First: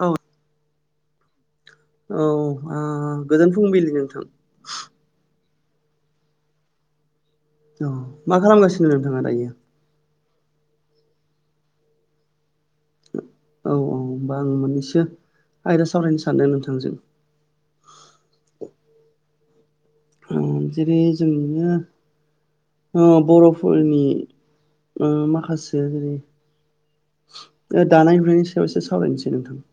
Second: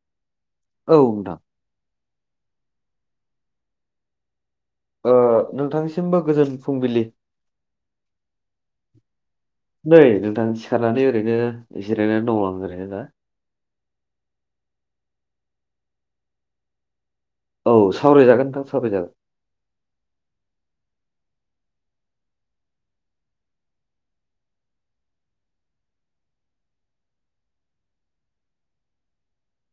औ औ नोंथां। औ गोजोन फुंबिलि नोंथां। नोंथांनिसिमबो गोजोन फुंबिलि। अऔ मा खालामगासिनो नोंथाङा दायो। नै नोंथां सिखारनानै ओरैनो जिरायनानै दं आं ओरैनो दा। औ औ होमबा आं मोननैसो आयदा सावरायनो सानदों नोंथांजों। औ सावरायजागोन नोंथां सावरायजागोन। जेरै जों बिदिनो बर'फोरनि माखासे जेरै दानाय लुनायनि सायाव एसे सावरायनोसै नोंथां।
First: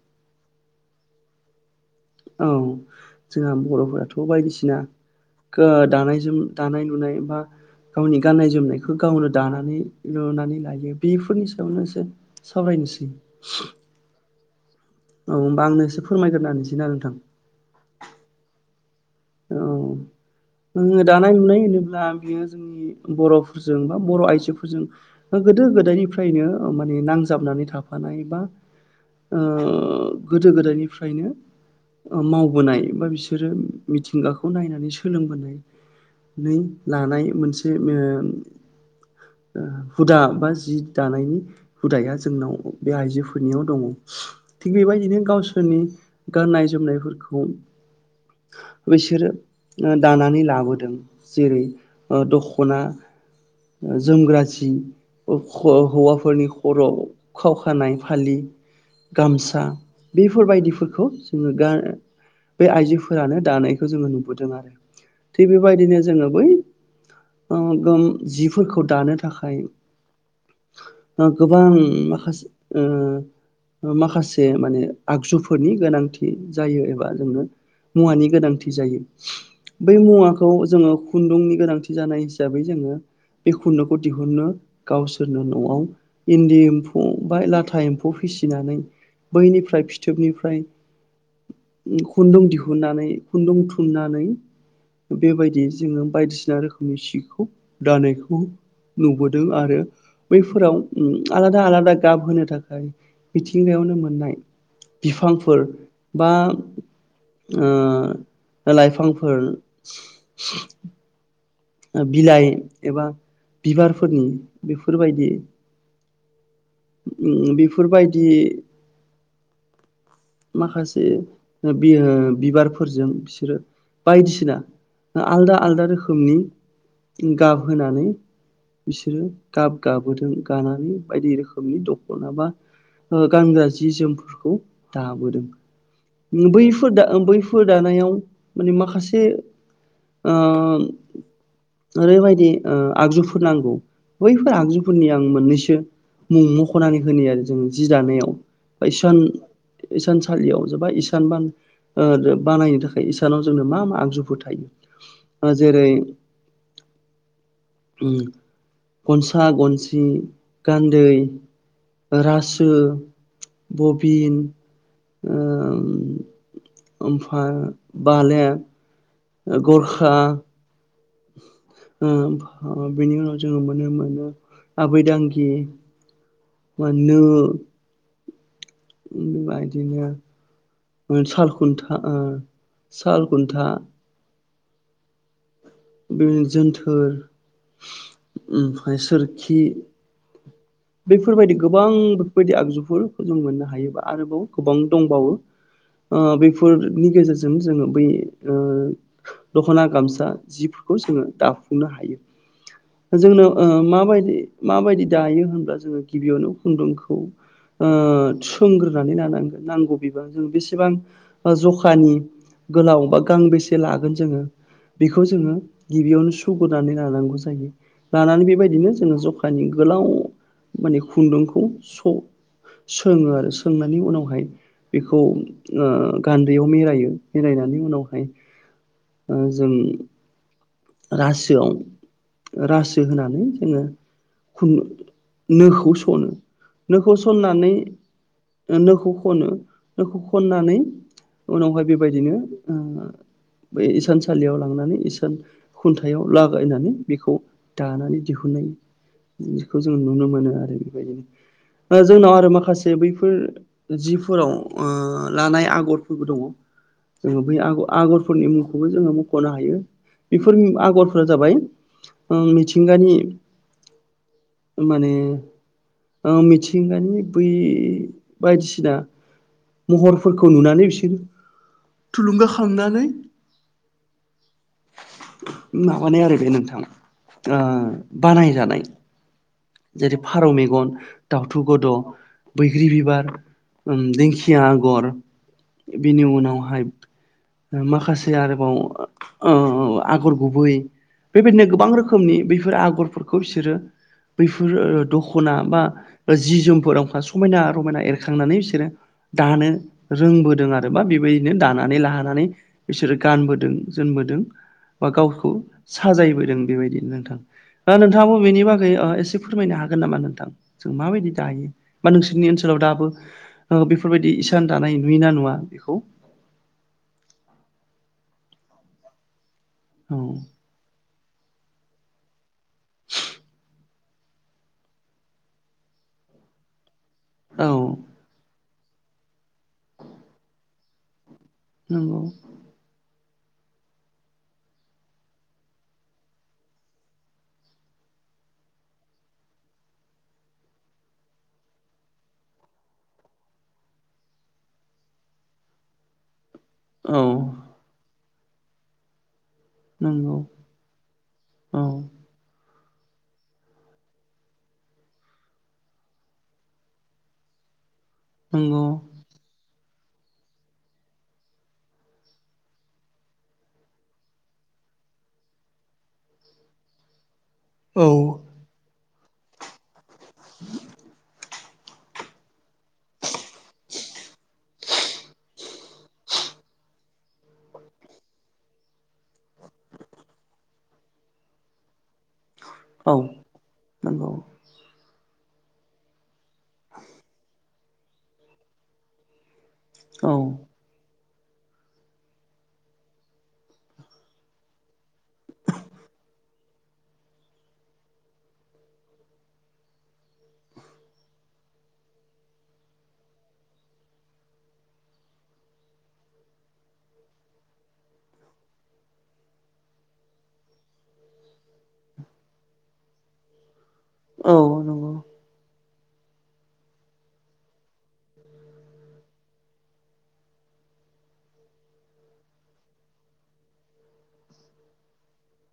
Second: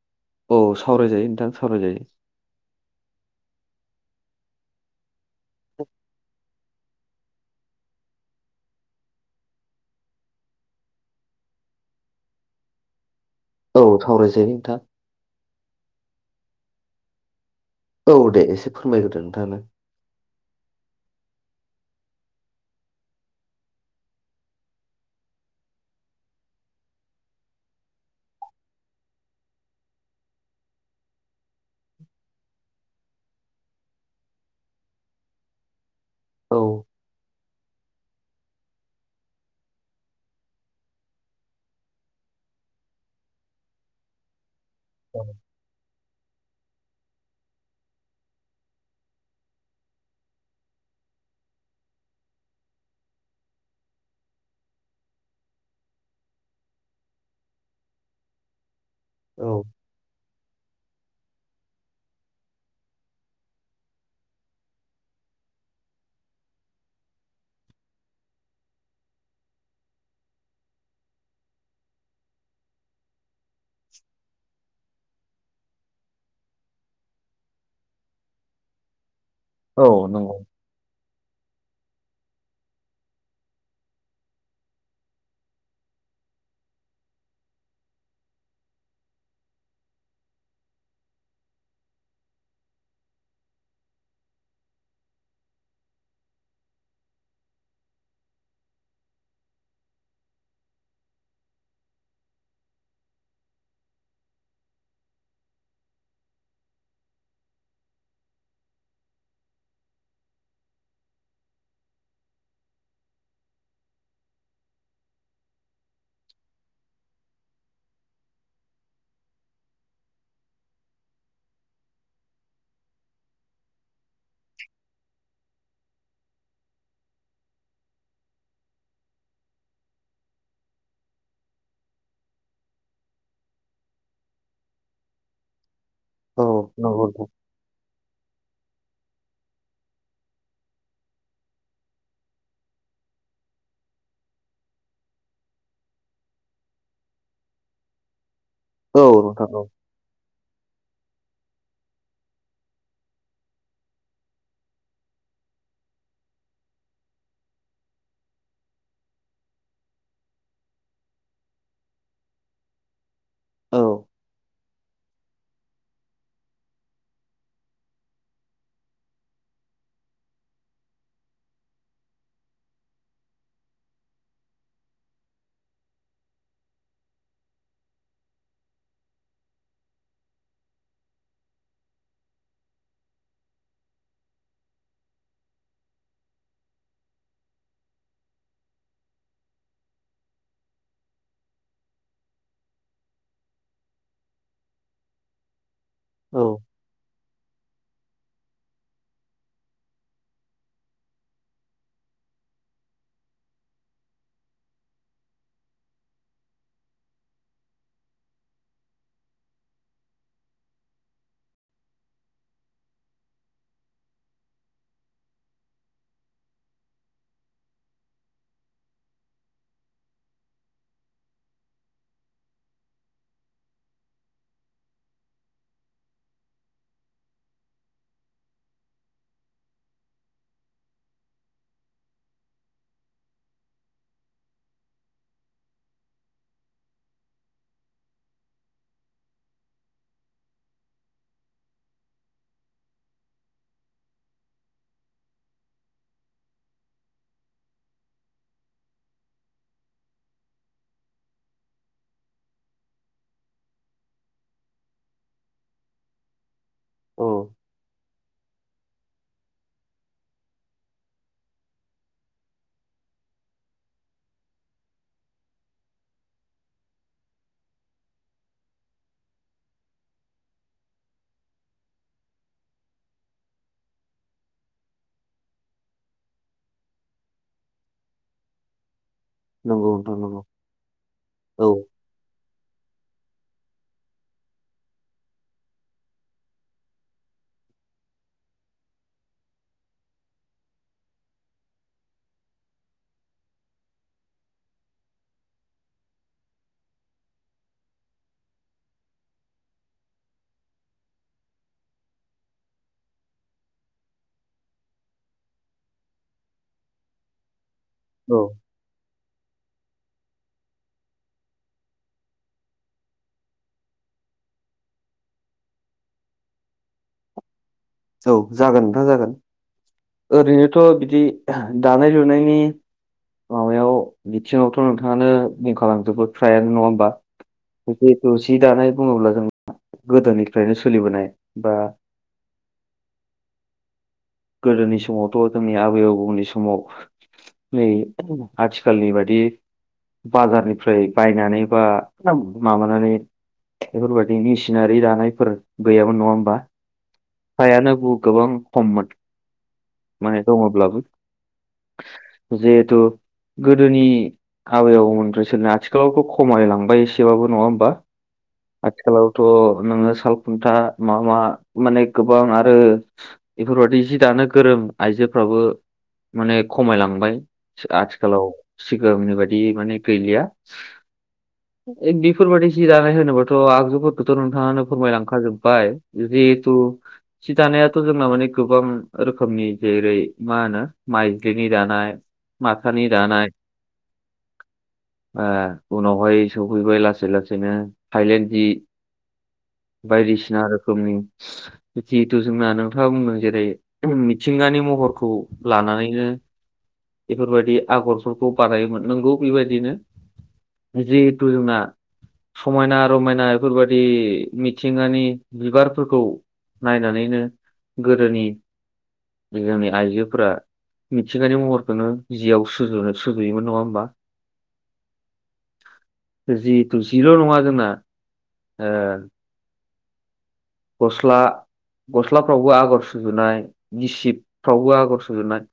औ सावरायजायो नोंथां सावरायजायो। औ जोंहा बर'फोराथ' बायदिसिना गो दानायजों दानाय लुनाय एबा गावनि गाननाय जोमनायखौ गावनो दानानै लुनानै लायो बेफोरनि सायावनो एसे सावरायनोसै। औ सावराय जायो नोंथां। औ होमबा आंनो एसे फोरमायगोरना होनसै ना नोंथां। औ दे एसे फोरमायगोलदो नोंथाङानो। जोङो दानाय लुनाय होनोब्ला बियो जोंनि बर'फोरजों बा बर' आइजोफोरजों बा गोदो गोदायनिफ्रायनो माने नांजाबनानै थाफानाय बा गोदो गोदायनिफ्रायनो मावबोनाय बा बिसोरो मिथिंगाखौ नायनानै सोलोंबोनानै औ लानाय मोनसे से ओं ओ हुदा बा जि दानायनि हुदाया जोंनाव बे आइजोफोरनियाव दङ। थिग बेबायदिनो औ गावसोरनि गाननाय जोमनायफोरखौ खा बैसोरो दानानै लाबोदों जेरै दख'ना जोमग्रा जि ओ खर' हौवाफोरनि खर'याव खावखानाय फालि गामसा औ बेफोरबायदिफोरखौ जोङो गा बे आइजोफोर फोरानो दानायखौ जोङो नुबोदों आरो थिग बेबायदिनो जोङो बै गोम जिफोरखौ दानो थाखाय गोबां माखासे ओ माखासे माने आगजुफोरनि गोनांथि जायो एबा जोंनो मुवानि गोनांथि जायो औ बै नंगौ मुवाखौ जोङो खुन्दुंनि गोनांथि जानाय हिसाबै जोङो बे खुन्दुंखौ दिहुननो गावसोरनो न'आव इन्दि एम्फौ बा लाथा एम्फौ फिसिनानै बैनिफ्राय फिथोबनिफ्राय खुन्दुं दिहुन नानै खुन्दुं थुननानै बेबायदि जोङो बायदिसिना रोखोम सिखौ दानायखौ नुबोदों आरो बैफोराव आलादा आलादा गाब होनो थाखाय मिथिंगायावनो मोननाय बिफांफोर बा लाइफांफोर बिलाइ एबा बिबारफोरनि बेफोरबायदि बेफोरबायदि माखासे बियो बिबारफोरजों बिसोरो बायदिसिना आलदा आलदा रोखोमनि गाब होनानै बिसोरो गाब गाबोदों गानानै बायदि रोखोमनि दख'ना बा गानग्रा जि जोमफोरखौ दाबोदों औ बैफोर दा नंगौ नोंथां बैफो फोर दानायाव माने माखासे ओरैबायदि आगजुफोर नांगौ बैफोर आगजुफोरनि आं मोननैसो मुं मख'नानै होनो आरो जों जि दानायाव औ बैसान नोंथां औ इसानसालियाव जोबा इसानबान ओ बो बानायनो थाखाय इसानाव जोंनो मा मा आगजुफोर थायो। जेरै उम गनसा गनसि गान्दै रासो औ बबिन ओमफ्राय बालेब गरखा बिनि उनाव जोङो नुनो मोनो मोनो आबै दांगि मोननो बेबायदिनो साल खुन्था साल खुन्था [unintelligible] जोनथोर ओमफाय सोरखि। बैफोरबायदि गोबां बेफोरबायदि आगजुफोरखौ जों मोननो हायोबा आरोबाव गोबां दंबावो। औ बैफोरनि गेजेरजों जोङो बै दख'ना गामसा जिफोरखौ जोङो दाफुंनो हायो। जोंनो माबायदि माबायदि दायो होनब्ला जोङो गिबियावनो खुन्दुंखौ सोंग्रोनानै लानांगोन नांगौ बिबां जों बेसेबां जखानि गोलाव बा गांबेसे लागोन जोङो। बेखौ जोङो गिबियावनो सुगोरनानै लानांगौ जायो। लानानै बेबायदिनो जोङो जखानि गोलाव माने खुन्दुंखौ स सोङो आरो सोंनानै उनावहाय बेखौ गान्दैयाव मेरायो मेरायनानै उनावहाय जों रासोआव रासो होनानै जोङो खुनदु नोखौ सनो नोखौ सननानै नोखौ खनो नोखौ खननानै उनावहाय बेबायदिनो बै इसानसालियाव लांनानै इसान खुन्थायाव लागायनानै बेखौ दानानै दिहुननाय बेखौ जों नुनो मोनो आरो बेबायदिनो दा जोंनाव आरो माखासे बैफोर जिफोराव लानाय आगरफोरबो दङ। औ जोङो बै आगर आगरफोरनि मुंखौबो जोङो मख'नो हायो। बेफोरनु आग'रफोरा जाबाय मिथिंगानि माने मिथिंगानि बै बायदिसिना महरफोरखौ नुनानै बिसोरो थुलुंगााखांनानै माबानाय आरो बे नोंथाङा बानायजानाय। नंगौ नोंथां जेरै नंगौ फारौ मेगन दाउथु औ गद' बैग्रि बिबार दिंखिया आगर बिनि उनावहाय माखासे आरोबाव आगर गुबै बेबायदिनो गोबां रोखोमनि बैफोर आगरफोरखौ बिसोरो बैफोर दख'ना बा जि जोमफोरावखा समायना रमायना एरखांनानै बिसोरो दानो रोंबोदों आरो बा बेबायदिनो दानानै लाहानानै बिसोरो गानबोदों जोमबोदों। बा गावखौ साजायबोदों बेबायदिनो नोंथां दा नोंथाङाबो औ बेनि बागै एद से फोरमायनो हागोन नामा नोंथां जों माबायदि दायो बा नोंसोरनि ओनसोलाव दाबो बेफोरबायदि इसान दानाय नुयो ना नुवा बेखौ। औ जागोन नोंथां जागोन औ ओरैनोथ' बिदि दानाय लुनायनि माबायाव बिथिङावथ' नोंथाङानो बुंंखालांजोबो ट्रायानो नङा होमबा। औ जिहेथु जि दानाय बुङोब्ला जों गोदोनिफ्रायनो सोलिबोनाय बा नंगौ। गोदोनि समावथ' जोंनि आबै आबौनि समाव नै आथिखालनि बादि बाजारनिफ्राय बायनानै बा [unintelligible] माबानानै बेफोरबायदिनि सिनारि दानायफोर गैयाबोन नङा होमबा। औ हायानो बु गोबां खममोन। नंगौ माने दङब्लाबो औ जिहेथु गोदोनि आबै आबौमोनफ्राय सोलिनाय आथिखालावथ' खमायलांबाय एसेबाबो नङा होमबा। नंगौ आथिखालावथ' नोङो साल खुन्था मा मा माने गोबां आरो बेफोरबायदि जि दानो गोरों आइजोफ्राबो माने खमायलांबाय औ आथिखालाव सिगांनि बायदि माने गैलिया ए बेफोरबायदि जि दानाय होनोबाथ' आगजुफोरखौथ' नोंथाङानो फोरमायलांखा जोब बाय जिहेथु सि दानायाथ' जोंना माने गोबां रोखोमनि जेरै मा होनो माइदिनि दानाय। माथानि औ दानाय नंगौ ओ उनावहाय। सौहैबाय लासै लासैनो थाइलेण्ड जि। औ बायदिसिना रोखोमनि जिहेतु जोंना नोंथाङा बुंदों। जेरै मिथिंगानि महरखौ लानानैनो। बेफोरबायदि आगरफोरखौ बानायोमोन नोंगौ बेबायदिनो। जिथु जोंना। समायना रमायना बेफोरबादि मिथिंगानि बिबारफोरखौ। नायनानैनो गोदोनि। जोंनि गामि आइजोफोरा मिथिंगानि महरखौनो जिआव सुजुनो सुजुयोमोन नङा होमबा। औ नंगौ। जिहेथु जिल' नङा जोंना। ओ गस्ला गस्लाफ्रावबो आगर सुजुनाय। गिसिबफ्रावबो आगर सुजोबनाय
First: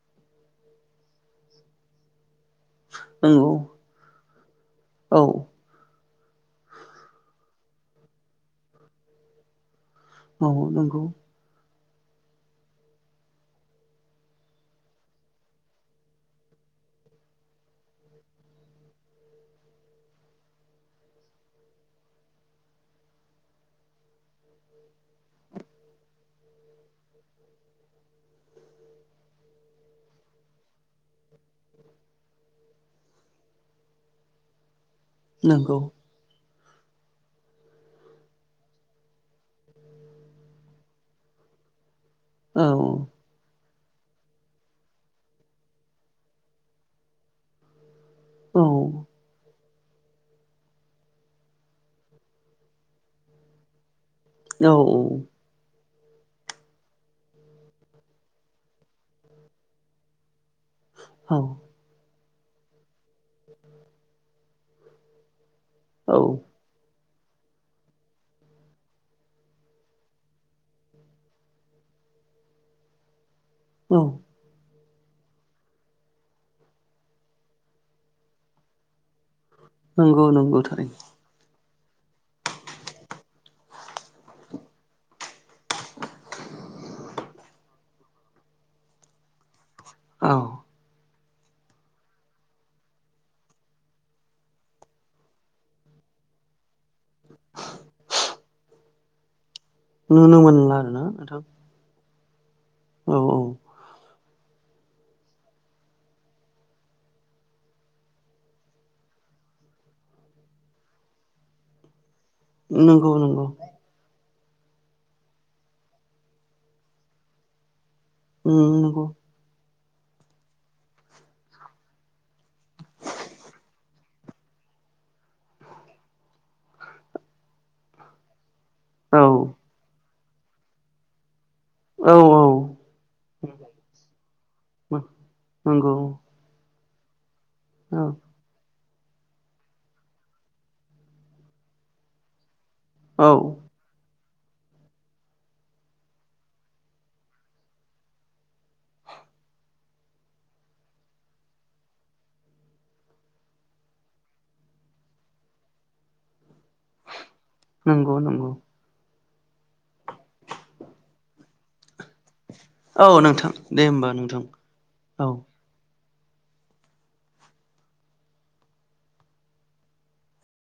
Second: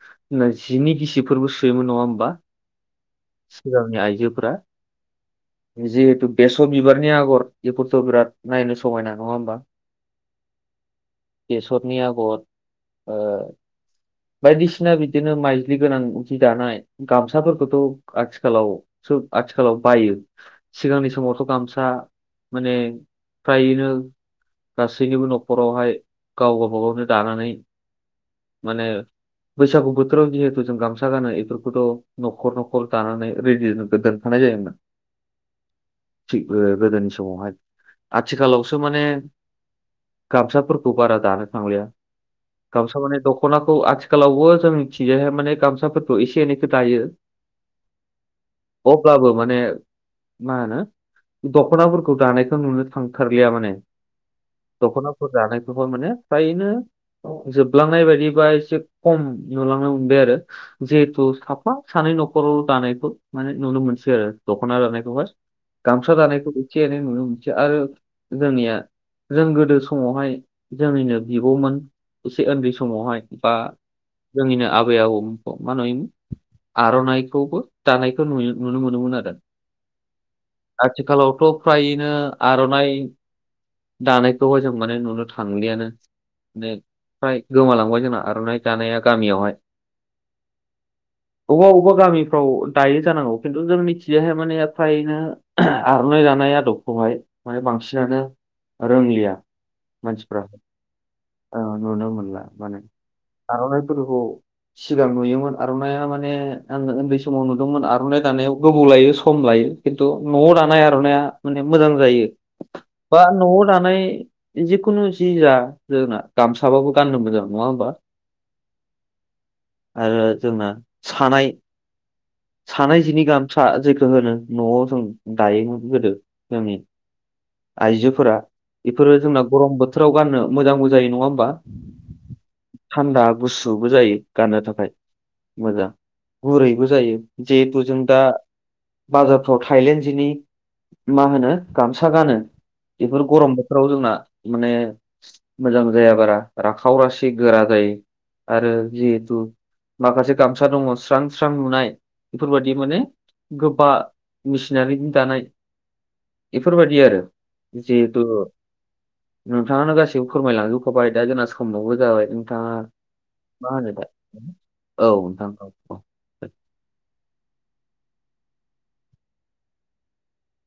ना जिनि गिसिबफोरबो सोयोमोन नङा होमबा। नंगौ सिगांनि आइजोफोरा। औ। जिहेतु बेसर बिबारनि आगर बेफोरथ' बिराद नायनो समायना नङा होमबा। औ नंगौ। बेसरनि आगर। ओ [inaudible] बायदिसिना बिदिनो माइज्लि गोनां जि दानाय। गामसाफोरखौथ' आथिखालाव बोस आथिखालाव बायो। सिगांनि समावथ' गामसा। माने फ्रायैनो गासैनिबो न'खरावहाय गाव गावबागावनो दानानै। माने बैसागु बोथोराव जिहेथु जों गामसा गानो इफोरखौथ' न'खर न'खर दानानै रेडि दोनदोनखानाय जायोमोन। नोंगौ। थिग ओ गोदोनि समावहाय आथिखालावसो माने। गामसाफोरखौ बारा दानो थांलिया। औ गामसा माने दख'ना खौ आथिखालावबो जोंनि थिंजायहाय माने गामसाफोरखौ एसे एनैखौ दायो। औ अब्लाबो माने। मा होनो दख'नाफोरखौ दानायखौ नुनो थांथारलिया माने। औ दख'नाफोर दानायखौबा माने फ्रायैनो। जोबलांनाय बायदिबा एसे खम नुलांनो मोनबाय आरो। जिहेथु औ साब हा सानै न'खराव दानायखौ माने नुनो मोनसै आरो दख'ना दानायखौ हाय। गामसा औ दानायखौ एसे एनै नुनो मोनसै। आरो जोंनिया जों गोदो समावहाय जोंनिनो बिब'मोन एसे उन्दै समावहाय बा। औ। जोंनिनो आबै आबौमोनखौ मा नुयोमोन आर'नाइखौबो दानायखौ नुयो नुनो मोनोमोन आरो। नंगौ नंगौ थारैनो आथिखालावथ' फ्रायैनो आर'नाइ। दानायखौहाय जों माने नुनो थांलियानो। माने फ्राय गोमालांबाय जोंना आर'नाइ दानाया गामियावहाय। औ। अबा अबा गामिफ्राव दायो जानांगौ। खिन्थु जों मिथियो हाय माने फ्रायैनो। आर'नाइ दानाय आदबखौहाय माने बांसिनानो रोंलिया। नुनोनो मोनला आरो ना नोंथां। औ नुनो मोनला माने औ औ आर'नाइफोरखौ। सिगां नुयोमोन आर'नाइया माने आं उन्दै समाव नुदोंमोन आर'नाइ दानायाव गोबाव लायो सम लायो। खिन्थु न'आव दानाय आर'नाइया माने मोजां जायो। नंगौ बा नंगौ न'आव दानाय जिखुनु जि जा जोंना। गामसाबाबो गाननो मोजां नङा होमबा? ओ नंगौ। आरो जोंना सानाय सानाय जिनि गाहामसा जेखौ होनो न'आव जों दायोमोन गोदो जोंनि। आइजोफोरा। बेफोरो औ जोंना गरम बोथोराव गाननो मोजांबो जायो नङा होमबा। औ औ थान्दा गुसुबो जायो गाननो थाखाय मोजां। नंगौ गुरैबो जायो जिहेथु जों औ दा बाजारफ्राव थायलेण्ड जिनि मा होनो गामसा गानो। बेफोर औ गरम बोथोराव जोंना माने मोजां जाया बारा राखाव रासि गोरा जायो। आरो जिहेथु माखासे गामसा दङ स्रां स्रां नुनाय। बेफोरबायदि माने गोबा मेचिनारि जि दानाय बेफोरबादि आरो नंगौ जिहेथु नंगौ नोंथाङानो गासैबो फोरमायलांजोब खाबाय दा जोंना सोमाबो जाबाय। नथाङा औ नोंथां मा दे होनो दा होमबा नोंथां औ नोंथां। औ